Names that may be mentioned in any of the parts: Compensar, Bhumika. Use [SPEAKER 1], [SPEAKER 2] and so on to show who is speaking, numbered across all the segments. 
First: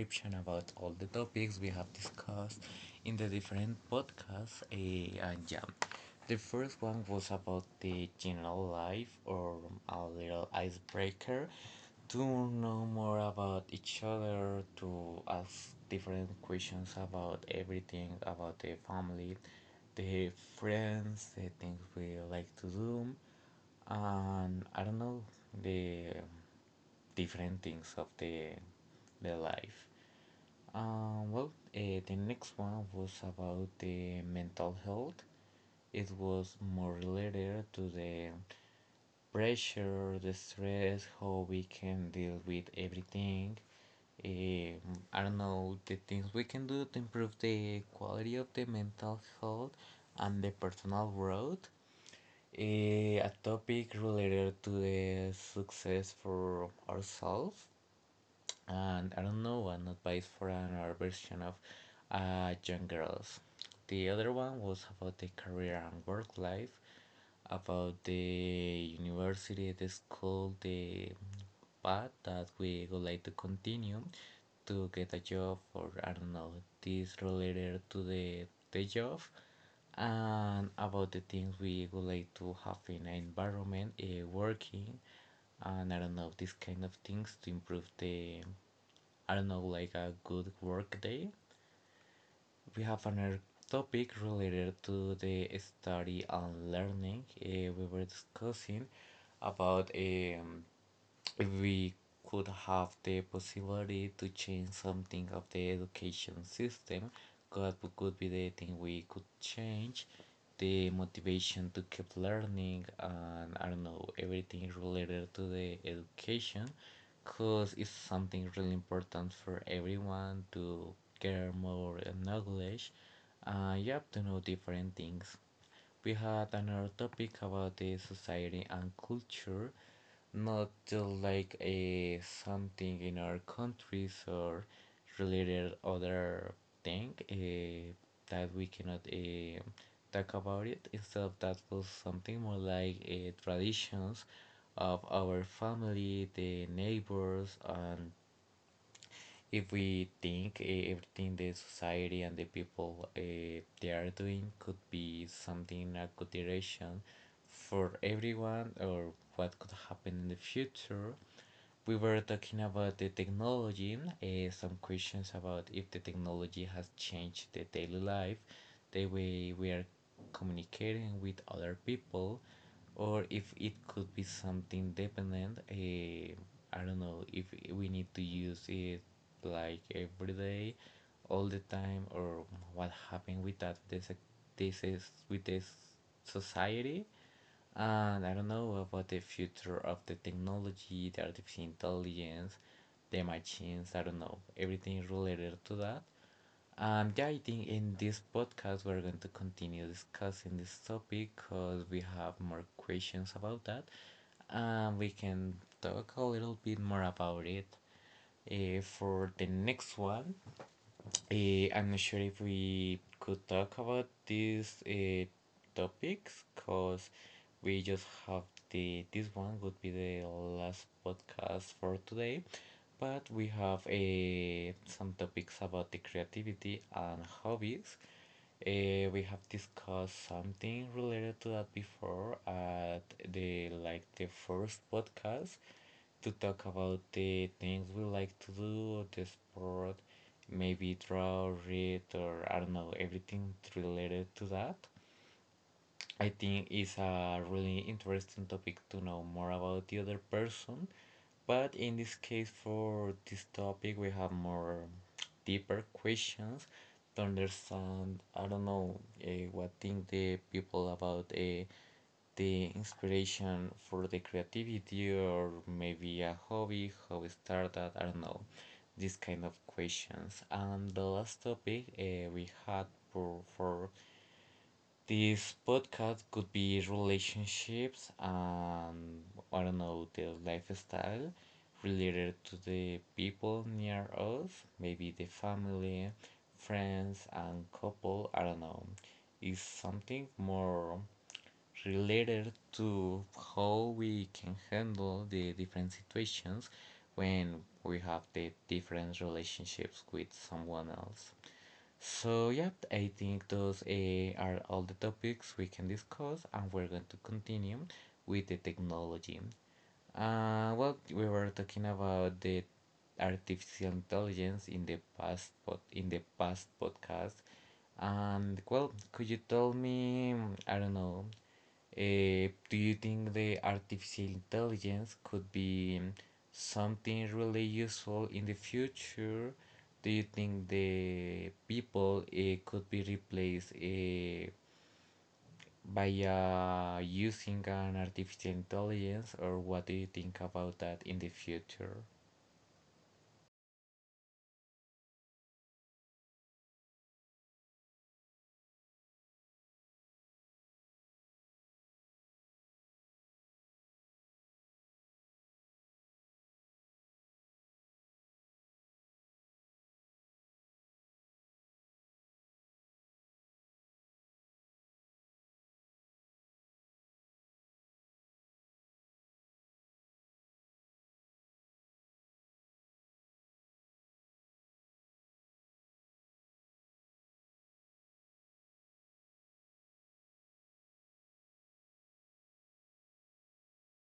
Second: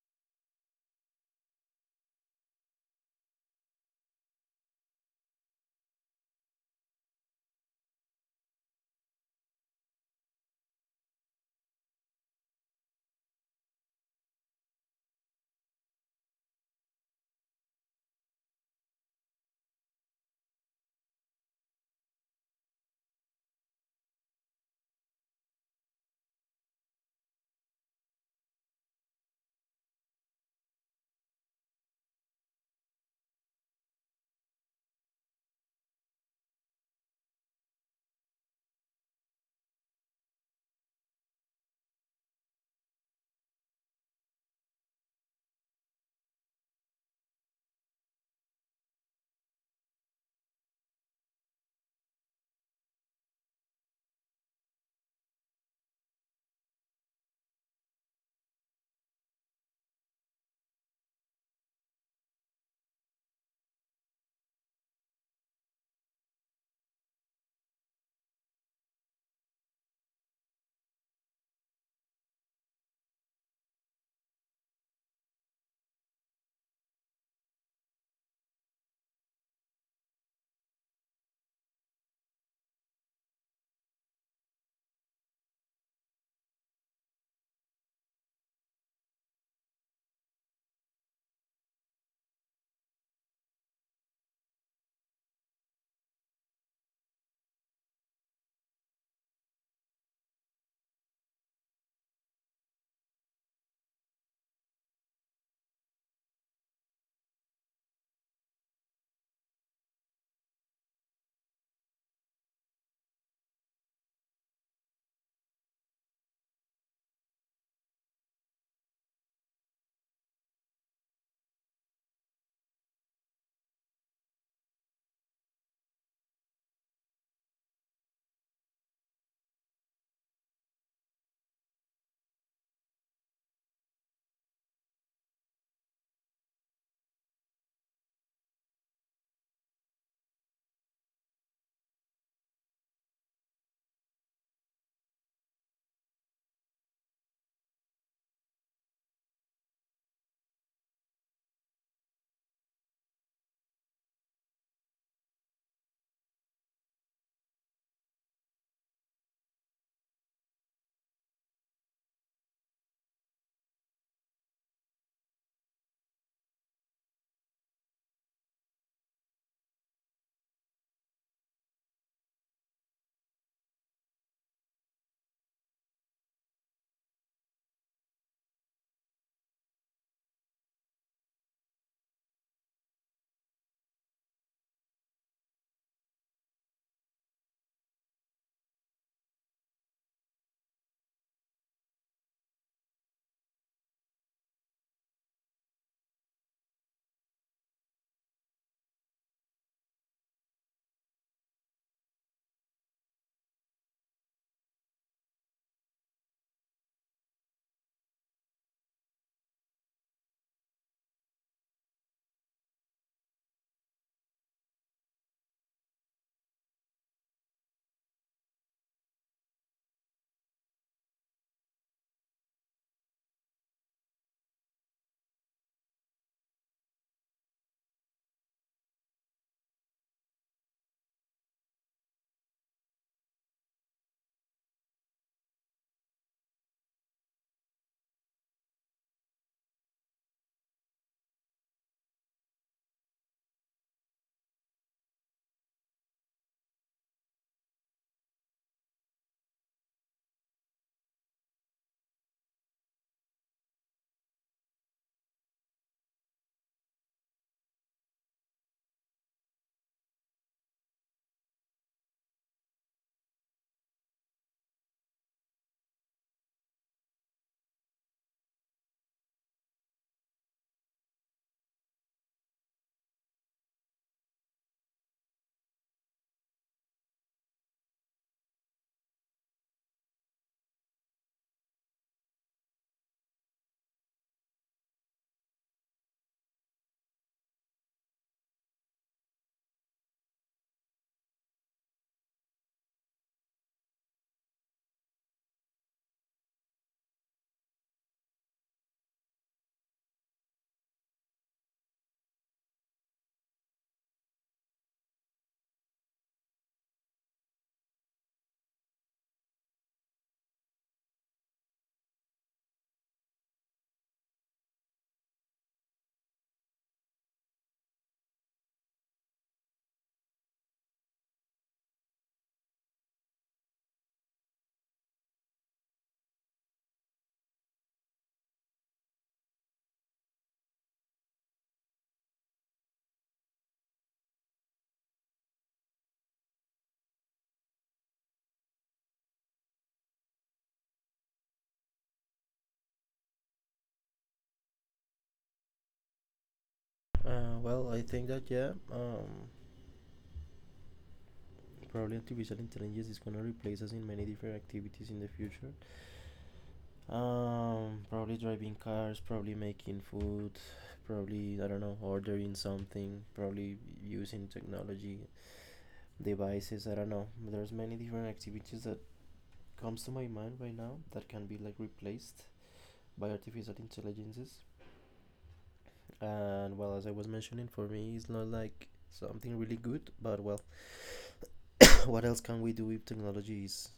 [SPEAKER 1] description about all the topics we have discussed in the different podcasts. And yeah, the first one was about the general life or a little icebreaker to know more about each other, to ask different questions about everything, about the family, the friends, the things we like to do, and I don't know, the different things of the life. The next one was about the mental health. It was more related to the pressure, the stress, how we can deal with everything. Um, I don't know the things we can do to improve the quality of the mental health and the personal growth. A topic related to the success for ourselves and I don't know, one advice for another version of young girls. The other one was about the career and work life, about the university, the school, the path that we would like to continue to get a job, or I don't know, this related to the job, and about the things we would like to have in an environment, working, and I don't know, these kind of things to improve the I don't know, like a good work day. We have another topic related to the study and learning. We were discussing about we could have the possibility to change something of the education system that could be the thing we could change the motivation to keep learning, and I don't know, everything related to the education because it's something really important for everyone to get more knowledge, and you have to know different things. We had another topic about the society and culture, not like a something in our countries or related other thing that we cannot talk about it. Instead, of that was something more like traditions of our family, the neighbors, and if we think, everything the society and the people they are doing could be something a good direction for everyone or what could happen in the future. We were talking about the technology, some questions about if the technology has changed the daily life, the way we are communicating with other people, or if it could be something dependent, I don't know if we need to use it like every day all the time, or what happened with that, this is with this society, and I don't know about the future of the technology, the artificial intelligence, the machines, I don't know, everything related to that. Yeah, I think in this podcast we're going to continue discussing this topic because we have more questions about that. We can talk a little bit more about it. For the next one, I'm not sure if we could talk about these topics because we just have the this one would be the last podcast for today, but we have some topics about the creativity and hobbies. We have discussed something related to that before at the like the first podcast, to talk about the things we like to do, the sport, maybe draw, read, or I don't know, everything related to that. I think it's a really interesting topic to know more about the other person. But in this case, for this topic, we have more deeper questions to understand. I don't know what think the people about the inspiration for the creativity, or maybe a hobby, how it started. I don't know these kind of questions. And the last topic we had for this podcast could be relationships and I don't know the lifestyle related to the people near us, maybe the family, friends, and couple. I don't know. It's something more related to how we can handle the different situations when we have the different relationships with someone else. So, yep, I think those are all the topics we can discuss, and we're going to continue with the technology. We were talking about the artificial intelligence in the past, in the past podcast, and well, could you tell me? I don't know. Do you think the artificial intelligence could be something really useful in the future? Do you think the people could be replaced by using an artificial intelligence, or what do you think about that in the future?
[SPEAKER 2] Well, I think that yeah, probably artificial intelligence is gonna replace us in many different activities in the future. Probably driving cars, probably making food, probably I don't know, ordering something, probably using technology devices. I don't know. There's many different activities that comes to my mind right now that can be like replaced by artificial intelligences. And well, as I was mentioning, for me, it's not like something really good, but well, what else can we do if technology is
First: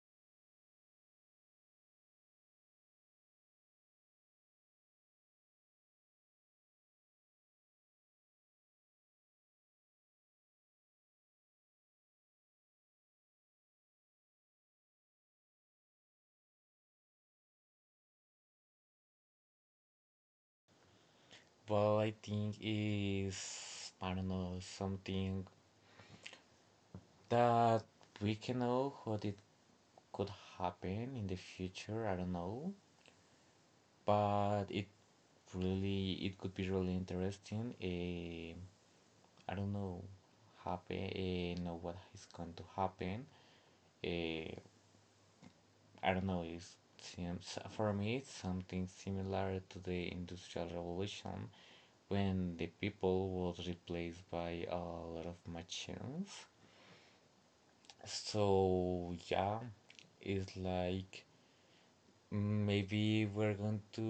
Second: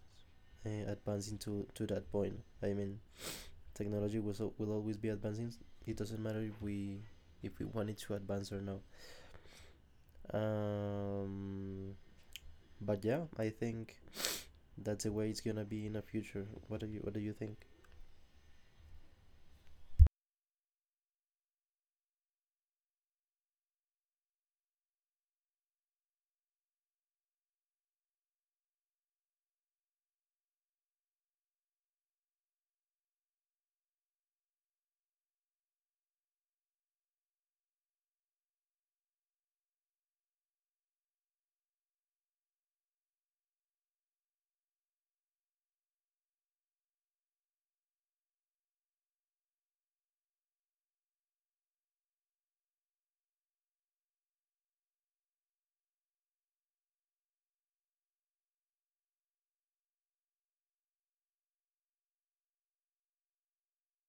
[SPEAKER 2] advancing to that point. I mean, technology will will always be advancing. It doesn't matter if we want it to advance or not. Um, but yeah, I think that's the way it's gonna be in the future. What do you think?
[SPEAKER 1] Well, I think is, I don't know, something that we can know what it could happen in the future, I don't know, but it really, it could be really interesting. I don't know, happen, know what is going to happen. eh, I don't know, it seems for me it's something similar to the Industrial Revolution when the people was replaced by a lot of machines. So yeah, it's like maybe we're going to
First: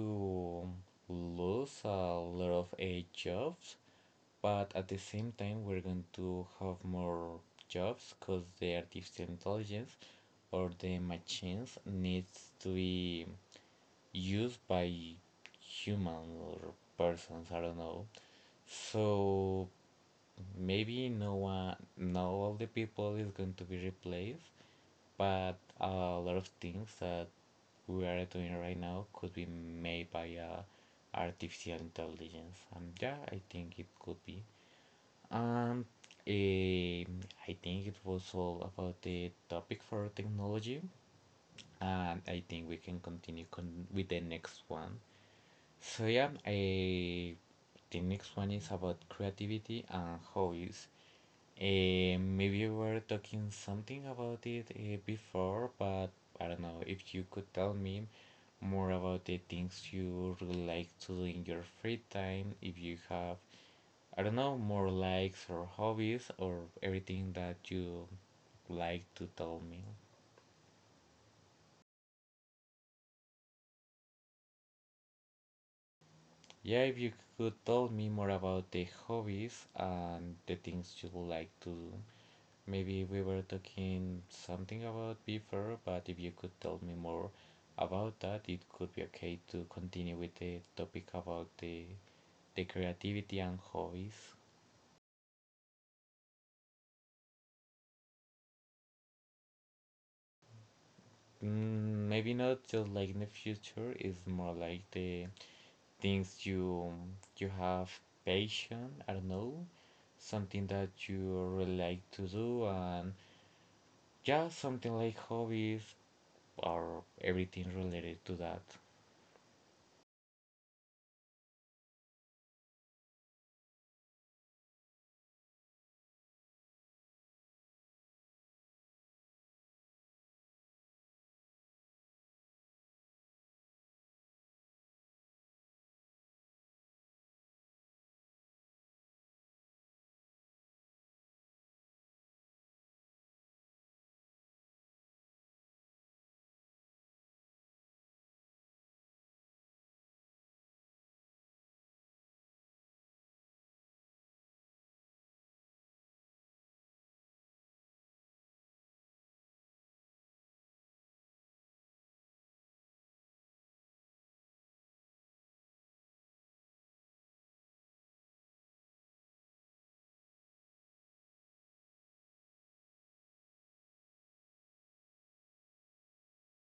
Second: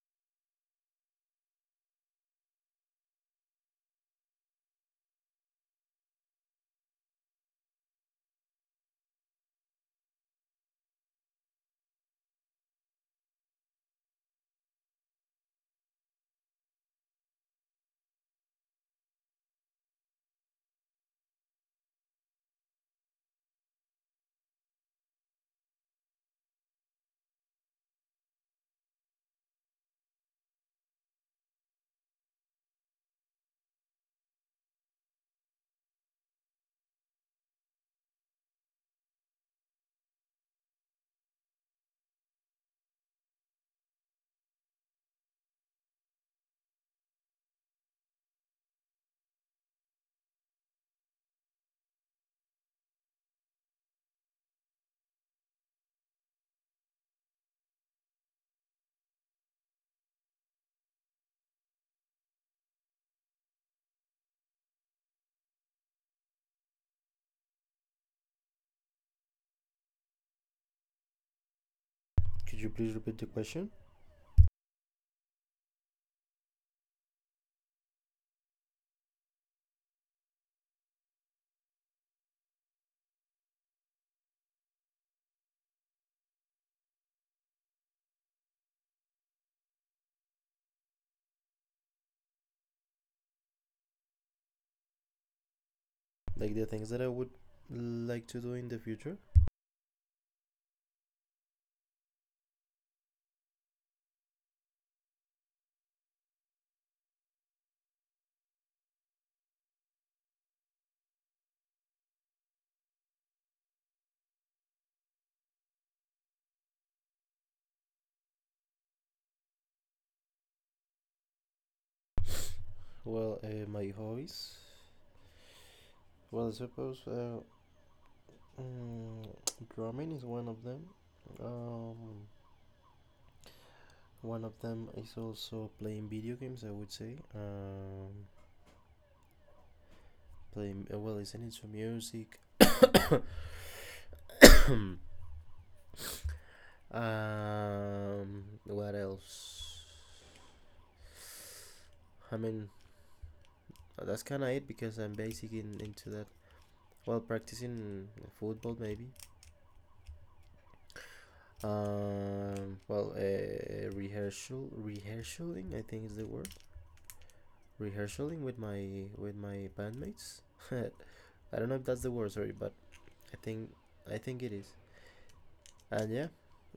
[SPEAKER 1] lose a lot of a jobs, but at the same time we're going to have more jobs because the artificial intelligence or the machines needs to be used by human or persons, I don't know. So maybe no one, not all the people is going to be replaced, but a lot of things that we are doing right now could be made by artificial intelligence. And yeah, I think it could be um eh, I think it was all about the topic for technology, and I think we can continue with the next one. So yeah, the next one is about creativity and hobbies. Maybe we were talking something about it before, but I don't know if you could tell me more about the things you really like to do in your free time. If you have, I don't know, more likes or hobbies or everything that you like to tell me.
[SPEAKER 2] Could you please repeat the question?
[SPEAKER 1] Yeah, if you could tell me more about the hobbies and the things you would like to do. Maybe we were talking something about before, but if you could tell me more about that, it could be okay to continue with the topic about the creativity and hobbies.
[SPEAKER 2] Like the things that I would like to do in the future.
[SPEAKER 1] Mm, maybe not just like in the future, it's more like the things you have passion, I don't know, something that you really like to do, and yeah, something like hobbies or everything related to that.
[SPEAKER 2] Well, my hobbies. Well, I suppose mm, drumming is one of them. Um, One of them is also playing video games, I would say. Playing, well, listening to music. What else? That's kind of it because I'm basic in, into that. Well, practicing football maybe. Well, rehearsal, rehearsaling, I think is the word. Rehearsaling with my bandmates. I don't know if that's the word, sorry, but I think I think it is. And yeah,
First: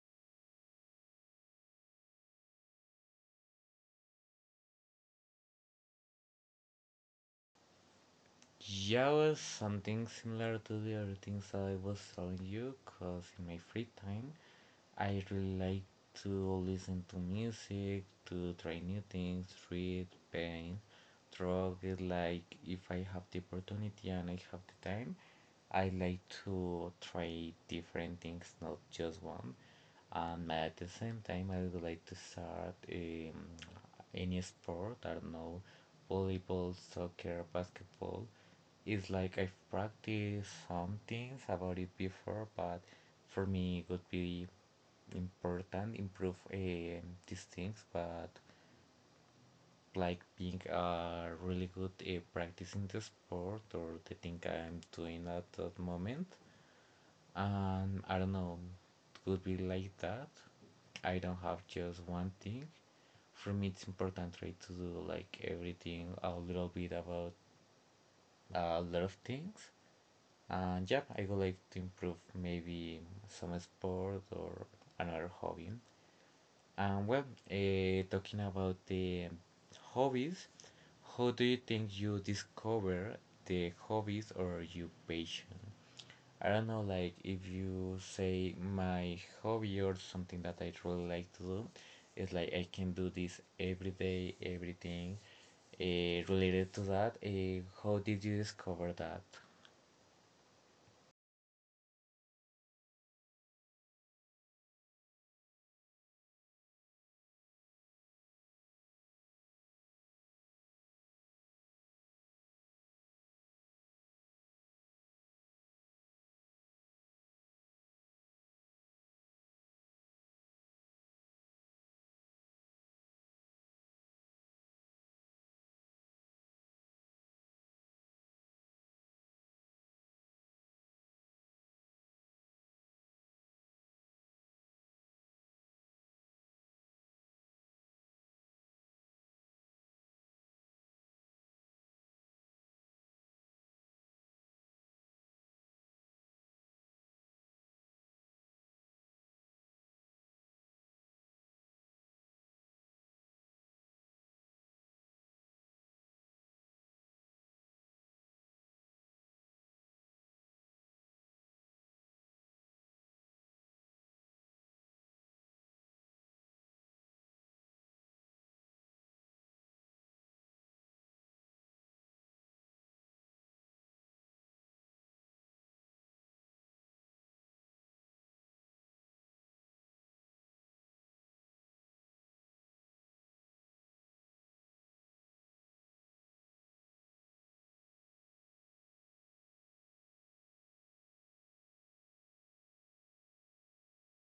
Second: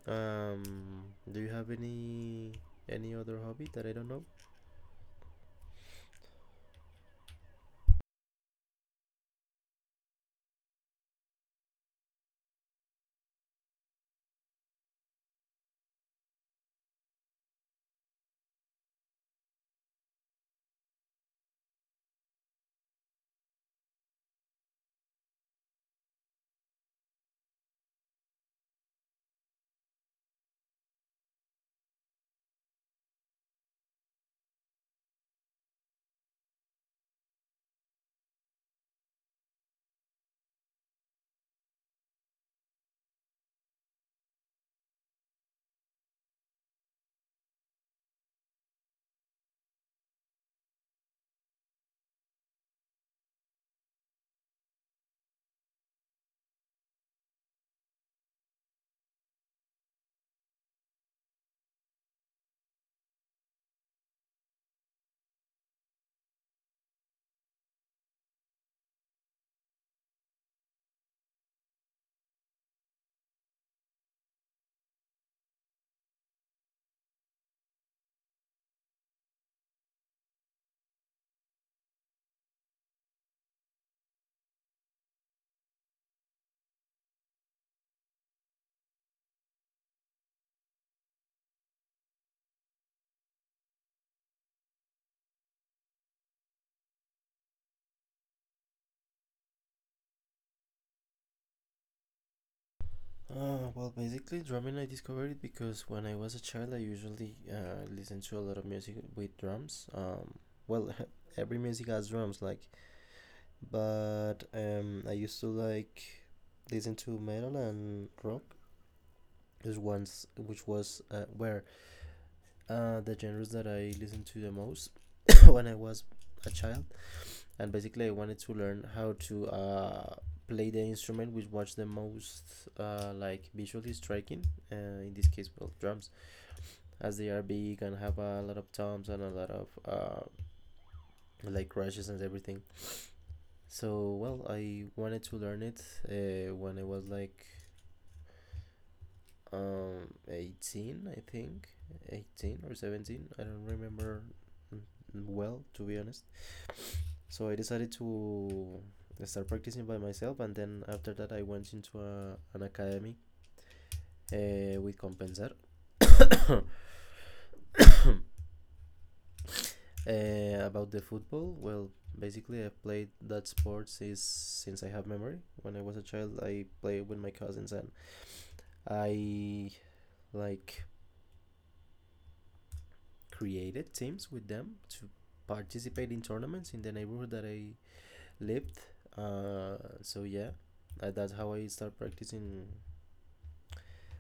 [SPEAKER 2] Um, do you have any other hobby that I don't know?
[SPEAKER 1] Yeah, was something similar to the other things I was telling you, cause in my free time, I really like to listen to music, to try new things, read, paint, draw. It's like if I have the opportunity and I have the time, I like to try different things, not just one. And at the same time, I would like to start, any sport, I don't know, volleyball, soccer, basketball. It's like I've practiced some things about it before, but for me it would be important improve these things, but like being really good at practicing the sport or the thing I'm doing at that moment. I don't know, could be like that. I don't have just one thing. For me, it's important to try to do like everything a little bit about a lot of things. And yeah, I would like to improve maybe some sport or another hobby. And well, talking about the hobbies, how do you think you discover the hobbies or your passion? I don't know, like if you say my hobby or something that I really like to do, it's like I can do this every day, everything related to that. How did you discover that?
[SPEAKER 2] Well, basically, drumming I discovered it because when I was a child, I usually listened to a lot of music with drums. Well, every music has drums, like, but I used to like listen to metal and rock. Is ones which was were the genres that I listened to the most when I was a child. And basically I wanted to learn how to play the instrument which was the most like visually striking uh, in this case well drums as they are big and have a lot of toms and a lot of like crashes and everything, so well I wanted to learn it when I was like 18 I think, 18 or 17 I don't remember well to be honest. So I decided to start practicing by myself, and then after that, I went into an academy with Compensar. About the football, well, basically, I played that sport since I have memory. When I was a child, I played with my cousins, and I like created teams with them to participate in tournaments in the neighborhood that I lived. Uh, so yeah, that's how I start practicing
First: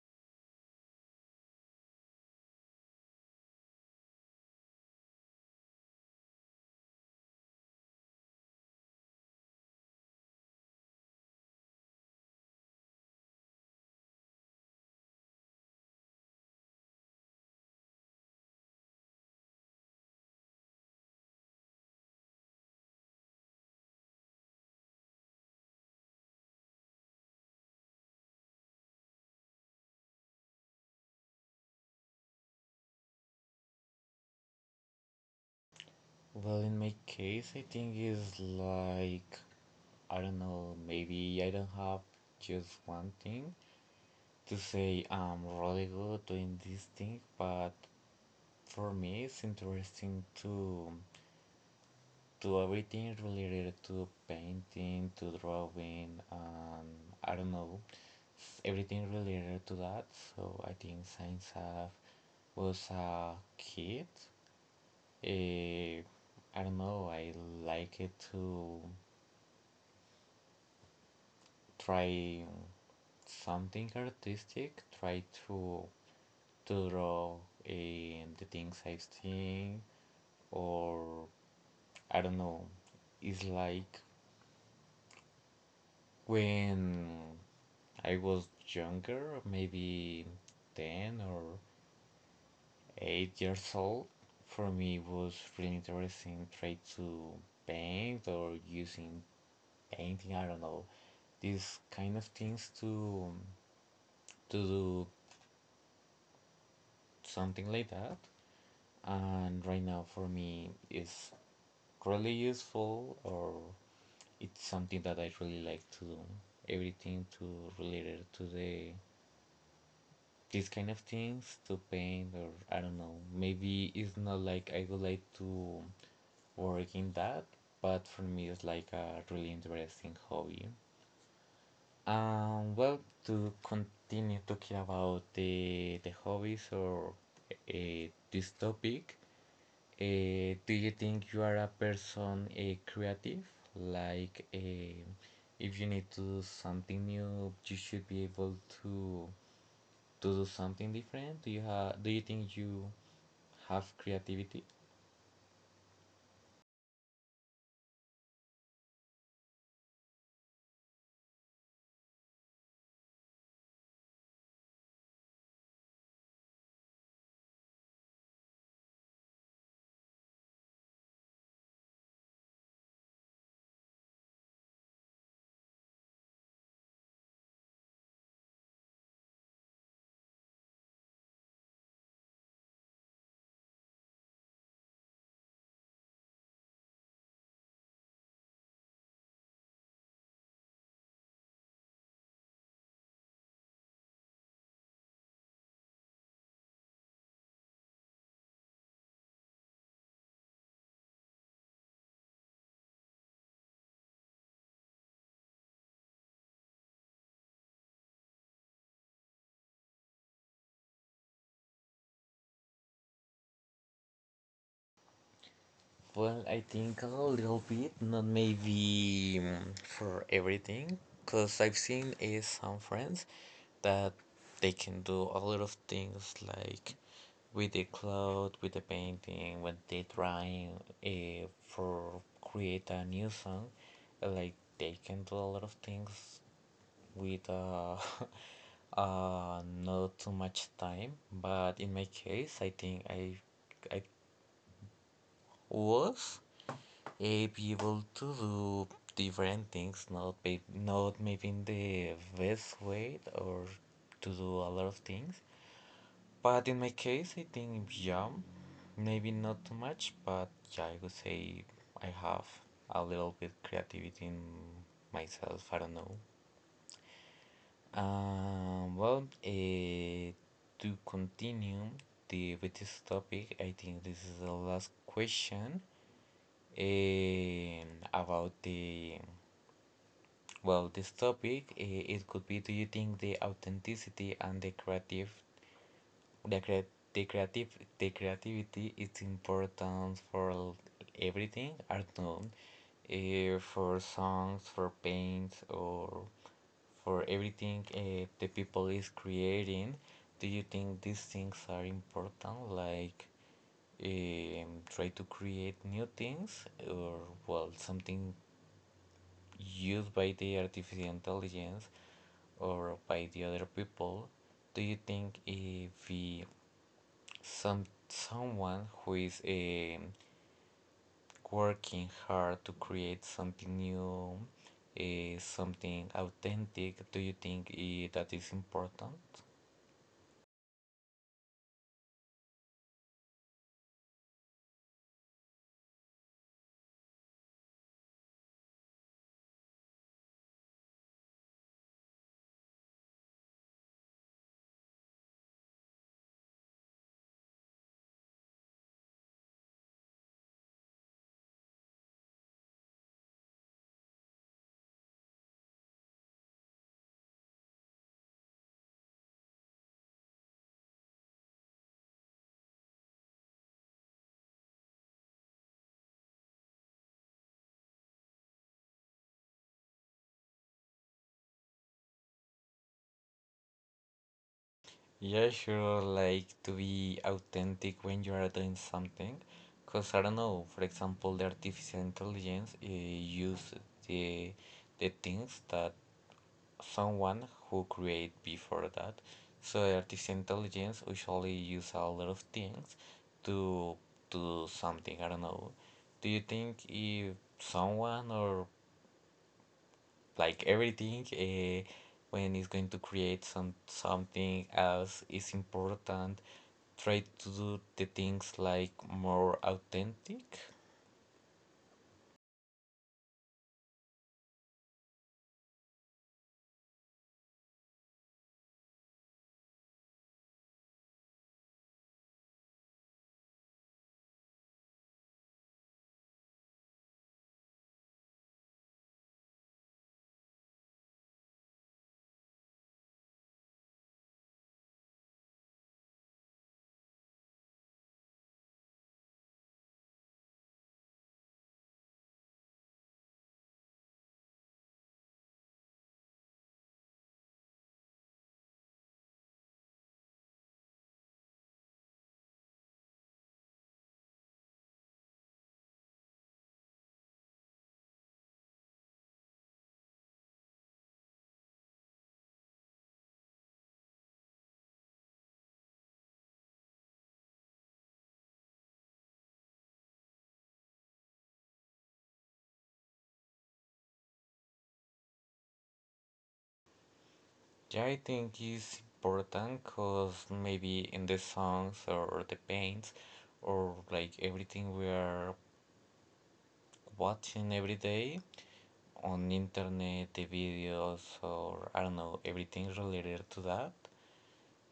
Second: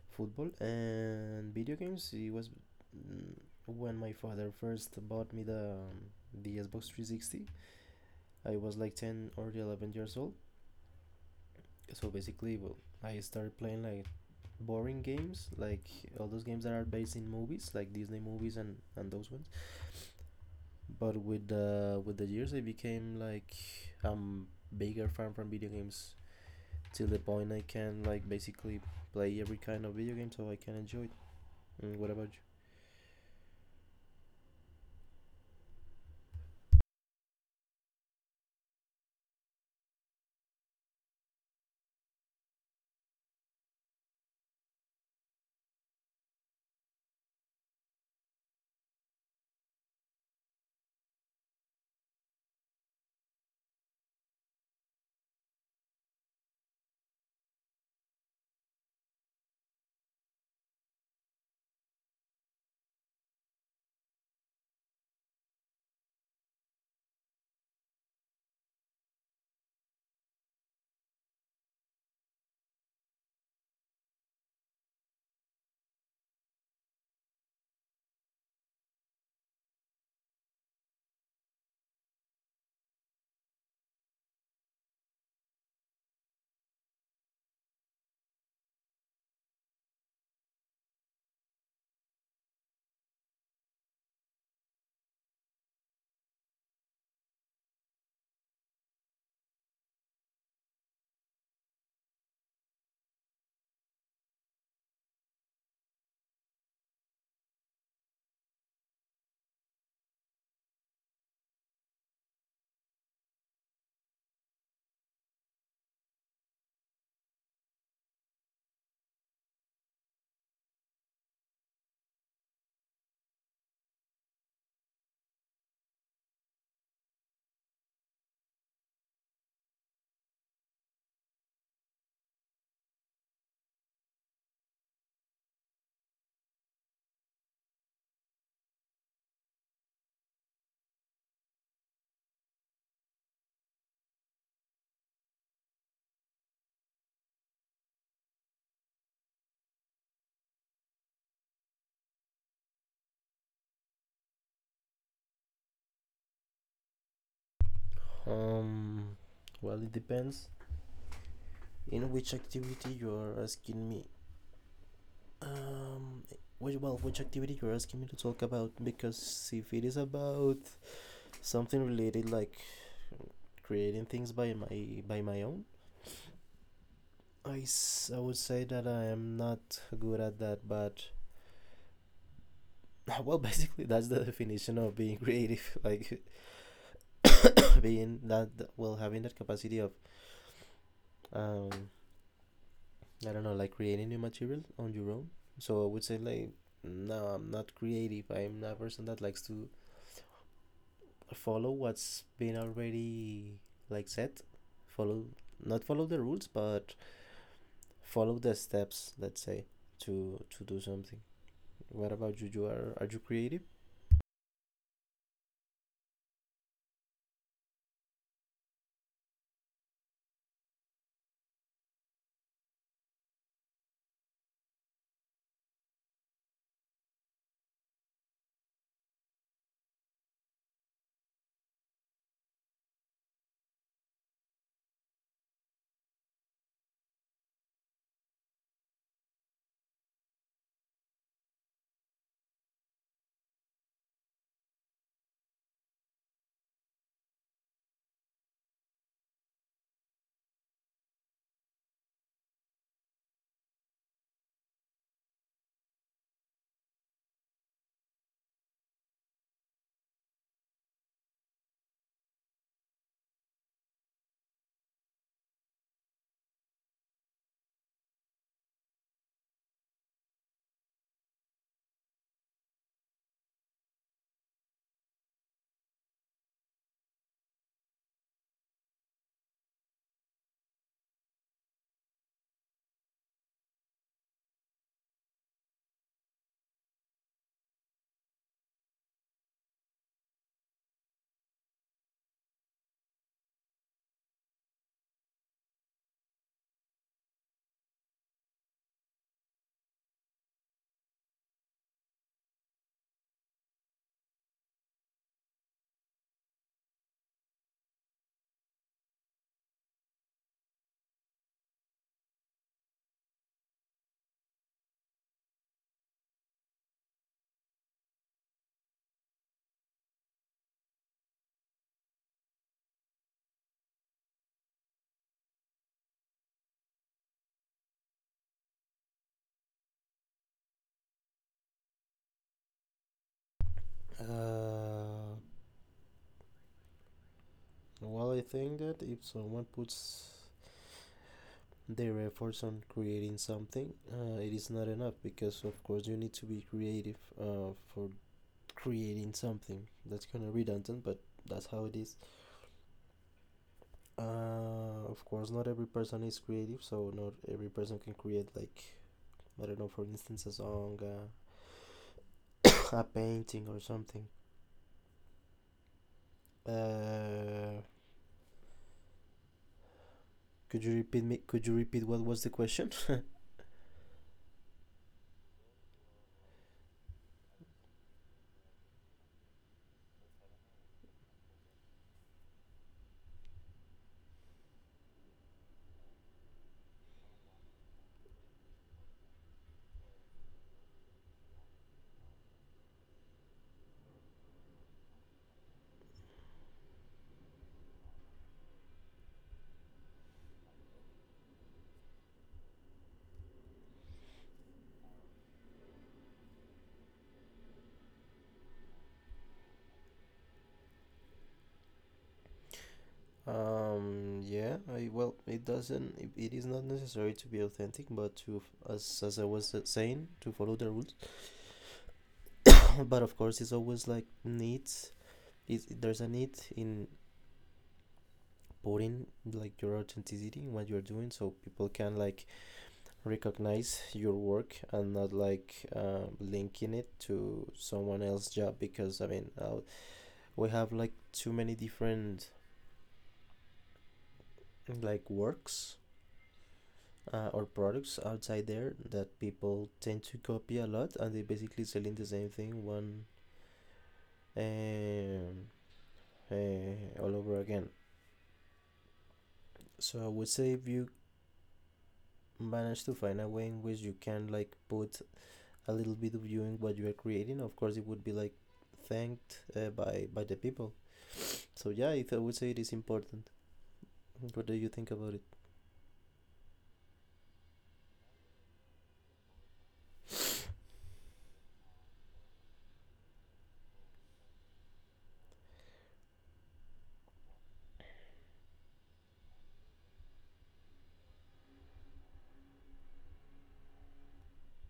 [SPEAKER 2] football. And video games, it was mm, when my father first bought me the Xbox 360. I was like 10 or 11 years old, so basically well I started playing like boring games, like all those games that are based in movies like Disney movies and those ones. But with the years I became like um bigger fan from video games, till the point I can like basically play every kind of video game so I can enjoy it. Mm, what about—
[SPEAKER 1] Well, in my case, I think it's like, I don't know, maybe I don't have just one thing to say I'm really good doing this thing, but for me, it's interesting to everything related to painting, to drawing, I don't know, everything related to that. So I think science have was a kid. Eh, I don't know, I like it to try something artistic, try to draw, the things I've seen, or I don't know, it's like when I was younger, maybe 10 or 8 years old, for me it was really interesting trying to paint or using painting, I don't know, these kind of things to do something like that. And right now for me it's really useful, or it's something that I really like to do. Everything to related to the these kind of things to paint, or I don't know. Maybe it's not like I would like to work in that, but for me it's like a really interesting hobby. Um, well, to continue talking about the hobbies or this topic, do you think you are a person creative? Like, if you need to do something new, you should be able to to do something different? Do you think you have creativity?
[SPEAKER 2] Um, well, it depends in which activity you are asking me. Um, which, well, which activity you're asking me to talk about? Because if it is about something related like creating things by my own, I would say that I am not good at that. But well, basically that's the definition of being creative, like being that, well, having that capacity of um I don't know, like creating new material on your own. So I would say like, no, I'm not creative. I'm not a person that likes to follow what's been already like set. Follow not follow the rules, but follow the steps. Let's say to do something. What about you? Are you creative?
[SPEAKER 1] Well, I think a little bit, not maybe for everything, because I've seen some friends that they can do a lot of things like with the cloth, with the painting, when they trying for create a new song, like they can do a lot of things with not too much time. But in my case, I think I was able to do different things, not be, not maybe in the best way or to do a lot of things. But in my case, I think yeah, maybe not too much, but yeah, I would say I have a little bit creativity in myself. I don't know. Um, well, uh, to continue the, with this topic, I think this is the last question um, about the well, this topic. It could be: do you think the authenticity and the creative the, the creative the creativity is important for everything art known for songs for paints or for everything the people is creating, do you think these things are important like try to create new things or well something used by the artificial intelligence or by the other people, do you think if we someone who is working hard to create something new, something authentic, do you think that is important?
[SPEAKER 2] Uh, well, I think that if someone puts their efforts on creating something, it is not enough because, of course, you need to be creative for creating something. That's kind of redundant, but that's how it is. Of course not every person is creative, so not every person can create, like, I don't know, for instance a song, a painting or something. uh, could you repeat me, could you repeat what was the question?
[SPEAKER 1] Yeah, sure, like to be authentic when you are doing something. Because I don't know, for example, the artificial intelligence use the, the things that someone who create before that, so artificial intelligence usually use a lot of things to do something, I don't know, do you think if someone or like everything when it's going to create some something else is important try to do the things like more authentic.
[SPEAKER 2] Yeah, I, well it doesn't, it is not necessary to be authentic but to, as I was saying, to follow the rules. But of course it's always like needs— Is there's a need in putting like your authenticity in what you're doing, so people can like recognize your work and not like linking it to someone else's job, because I mean we have like too many different like works or products outside there that people tend to copy a lot, and they basically selling the same thing, one, um, all over again. So I would say, if you manage to find a way in which you can like put a little bit of you and what you are creating, of course it would be like thanked by the people. So yeah, it, I would say it is important. What do you think about it?
[SPEAKER 1] Yeah, I think it's important because maybe in the songs or the paints or like everything we are watching every day on internet, the videos or I don't know, everything related to that.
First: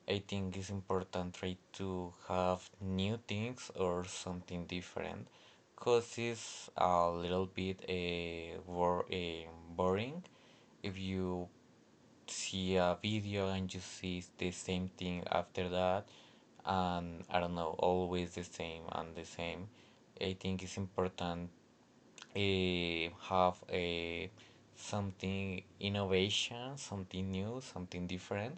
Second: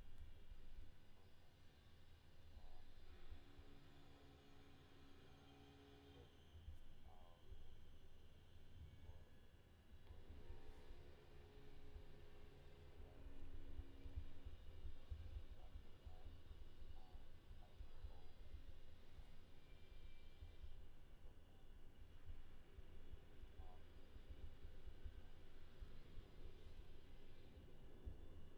[SPEAKER 1] I think it's important try to have new things or something different because it's a little bit a boring if you see a video and you see the same thing after that, and I don't know always the same and the same. I think it's important have a something innovation, something new, something different.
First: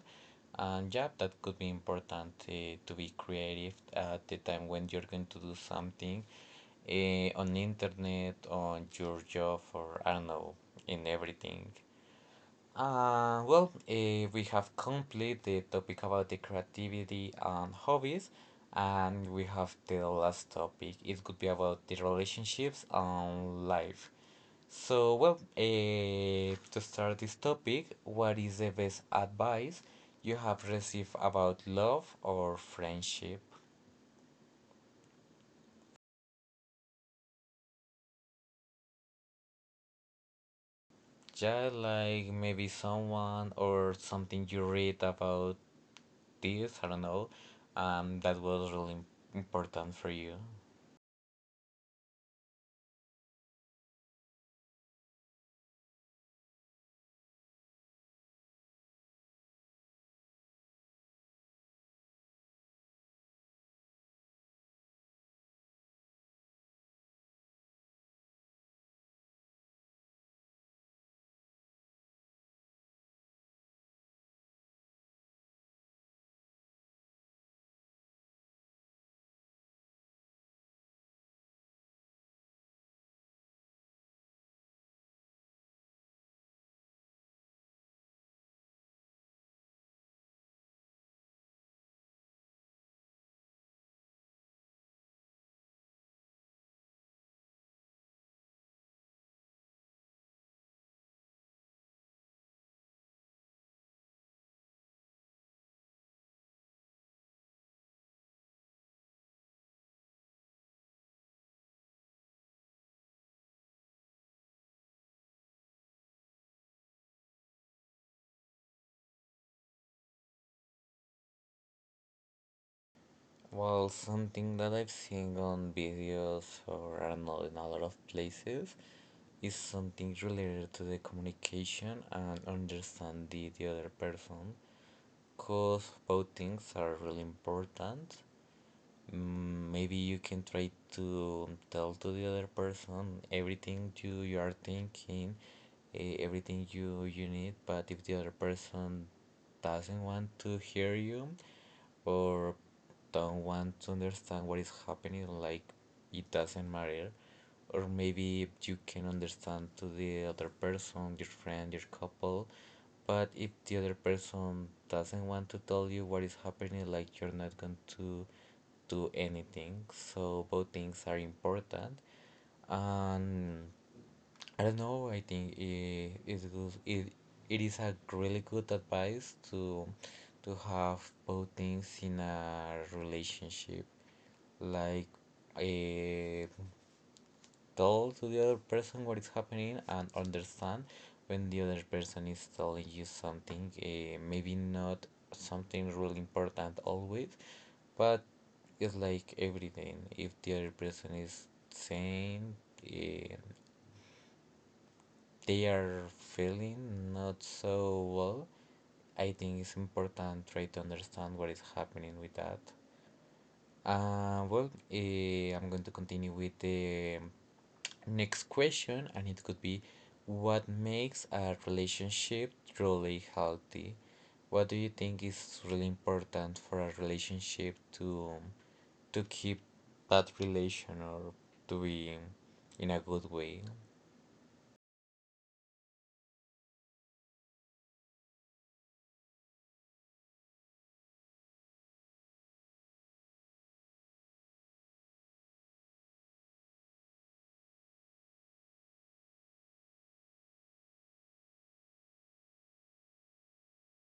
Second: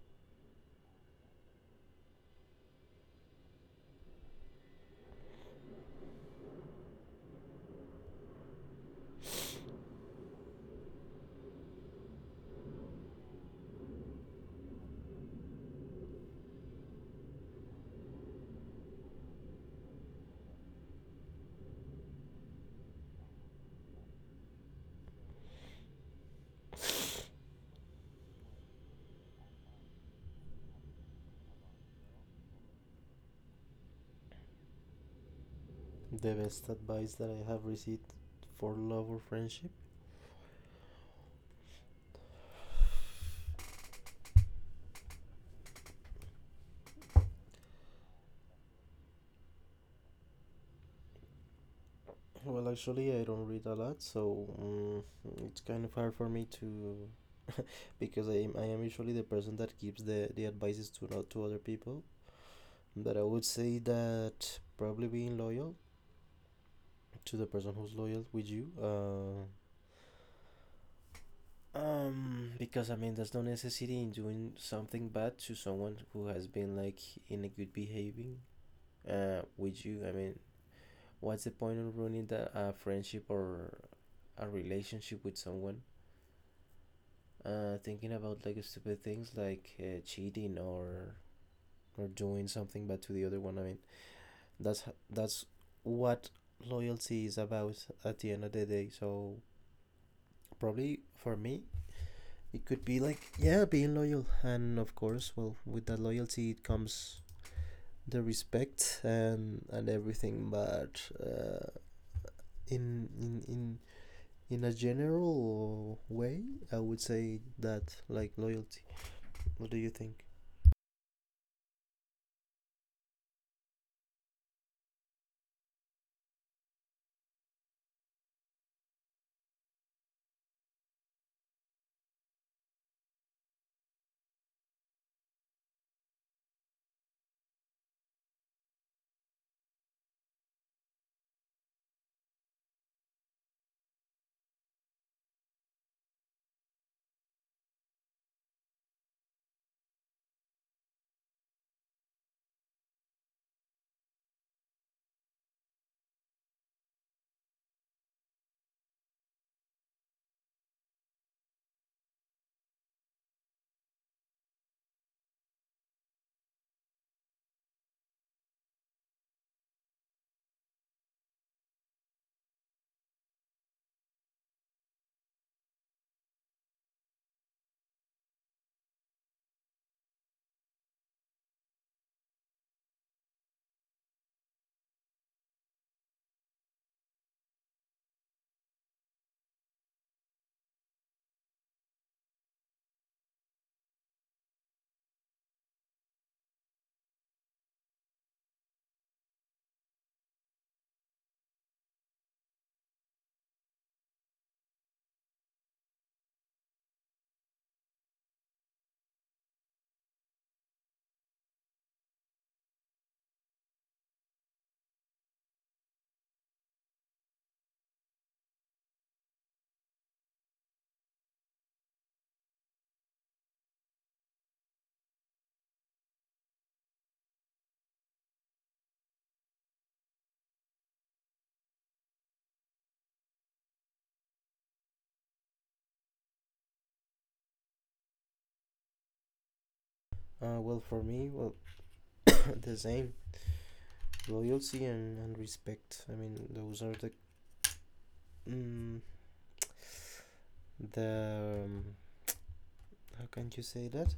[SPEAKER 1] And yeah, that could be important to be creative at the time when you're going to do something on internet, on your job, or I don't know, in everything. We have complete the topic about the creativity and hobbies, and we have the last topic. It could be about the relationships and life. So, well, to start this topic, what is the best advice you have received about love or friendship?
[SPEAKER 2] The best advice that I have received for love or friendship?
[SPEAKER 1] Yeah, like maybe someone or something you read about this, I don't know, that was really important for you.
[SPEAKER 2] Well, actually, I don't read a lot, so it's kind of hard for me to, because I am usually the person that gives the advices to— not to other people. But I would say that probably being loyal to the person who's loyal with you. Because I mean, there's no necessity in doing something bad to someone who has been like in a good behaving with you. I mean, what's the point of ruining the friendship or a relationship with someone? Thinking about like stupid things like cheating or doing something bad to the other one. I mean, that's that's what loyalty is about at the end of the day. So probably for me, it could be like yeah, being loyal, and of course well with that loyalty it comes the respect and everything, but in in a general way I would say that like loyalty. What do you think?
[SPEAKER 1] Well, something that I've seen on videos or I don't know in a lot of places is something related to the communication and understand the other person because both things are really important. Maybe you can try to tell to the other person everything you, you are thinking, everything you, you need, but if the other person doesn't want to hear you, or don't want to understand what is happening, like it doesn't matter. Or maybe you can understand to the other person, your friend, your couple, but if the other person doesn't want to tell you what is happening, like you're not going to do anything. So both things are important. And I don't know. I think it is good. It is a really good advice to have both things in a relationship. Like, eh, tell to the other person what is happening and understand when the other person is telling you something. Maybe not something really important always, but it's like everything. If the other person is saying. Uh, they are feeling not so well, I think it's important try to understand what is happening with that. I'm going to continue with the next question, and it could be, what makes a relationship truly healthy? What do you think is really important for a relationship to keep that relation or to be in a good way?
[SPEAKER 2] Uh, well for me, well, the same, loyalty and respect, I mean those are the mm, the how can you say that,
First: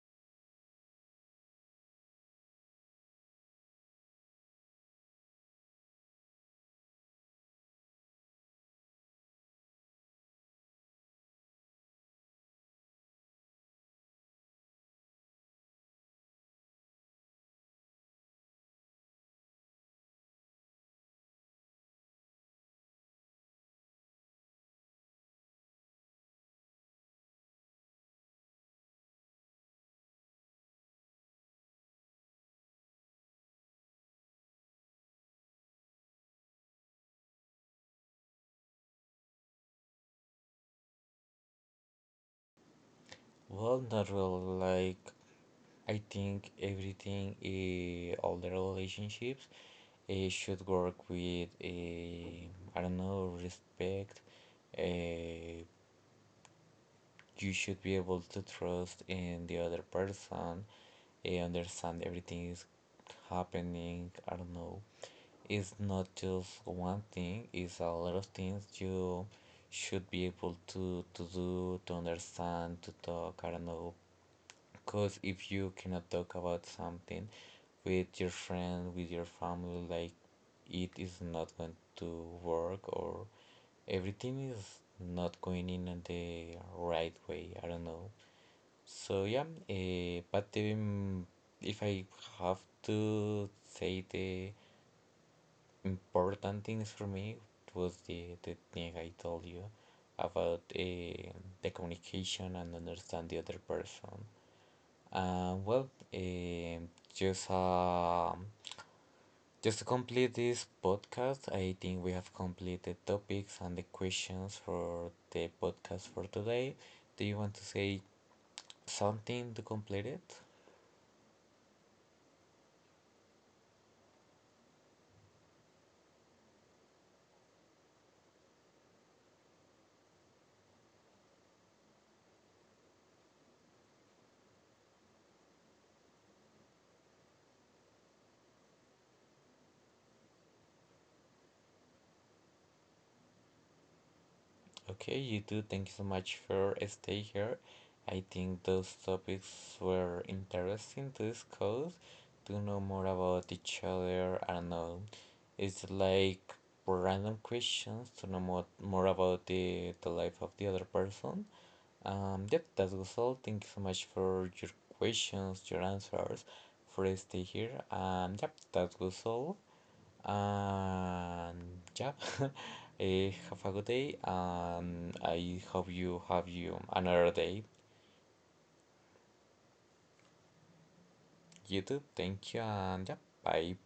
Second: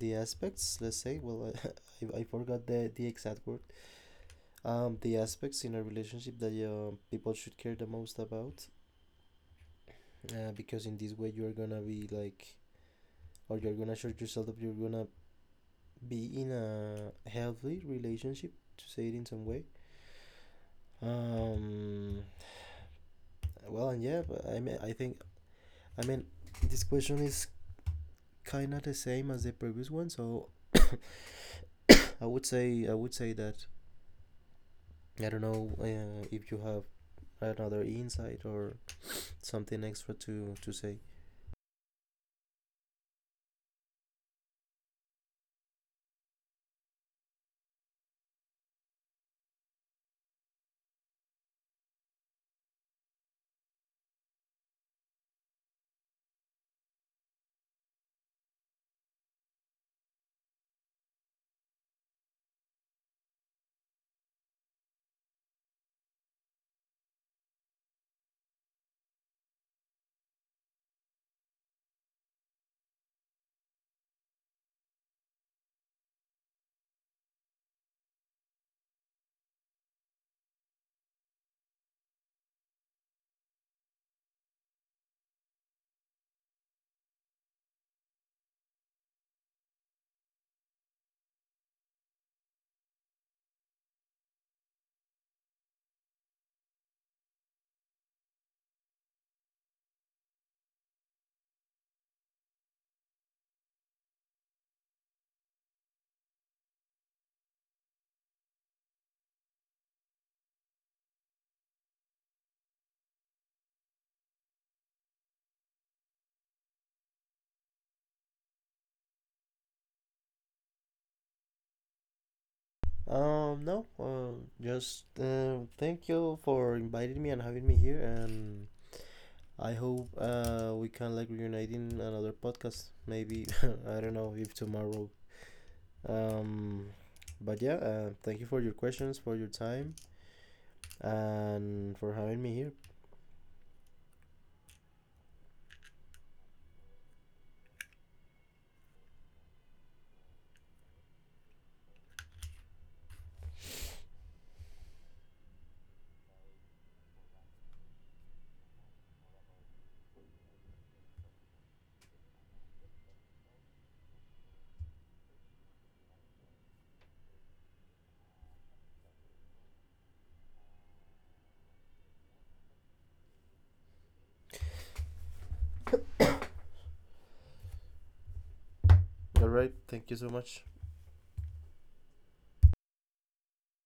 [SPEAKER 2] the aspects, let's say, well, I forgot the exact word. The aspects in a relationship that people should care the most about, because in this way you're gonna be like, or you're gonna assure yourself that you're gonna be in a healthy relationship, to say it in some way. um well, and yeah, but I mean, I think, I mean, this question is kind of the same as the previous one, so I would say that I don't know, if you have another insight or something extra to say.
[SPEAKER 1] Well, the role, like I think everything, all the relationships, should work with, I don't know, respect. Uh, you should be able to trust in the other person. I understand everything is happening. I don't know. It's not just one thing, it's a lot of things you should be able to do, to understand, to talk. I don't know. Because if you cannot talk about something with your friend, with your family, like it is not going to work or everything is not going in the right way. I don't know. So yeah, but if I have to say the important things for me it was the thing I told you about the communication and understand the other person. uh, well, eh, just just to complete this podcast, I think we have completed topics and the questions for the podcast for today. Do you want to say something to complete it?
[SPEAKER 2] No, just thank you for inviting me and having me here, and I hope we can like reunite in another podcast. Maybe I don't know, if tomorrow. Um, but yeah, thank you for your questions, for your time, and for having me here.
[SPEAKER 1] Okay, you too. Thank you so much for stay here. I think those topics were interesting to discuss, to know more about each other. I don't know. It's like random questions to know more, more about the life of the other person. Yep, that was all. Thank you so much for your questions, your answers, for stay here. Yep, that was all. And yeah, have a good day, and I hope you have you another day.
[SPEAKER 2] All right, thank you so much.
[SPEAKER 1] You too. Thank you, and yeah, bye.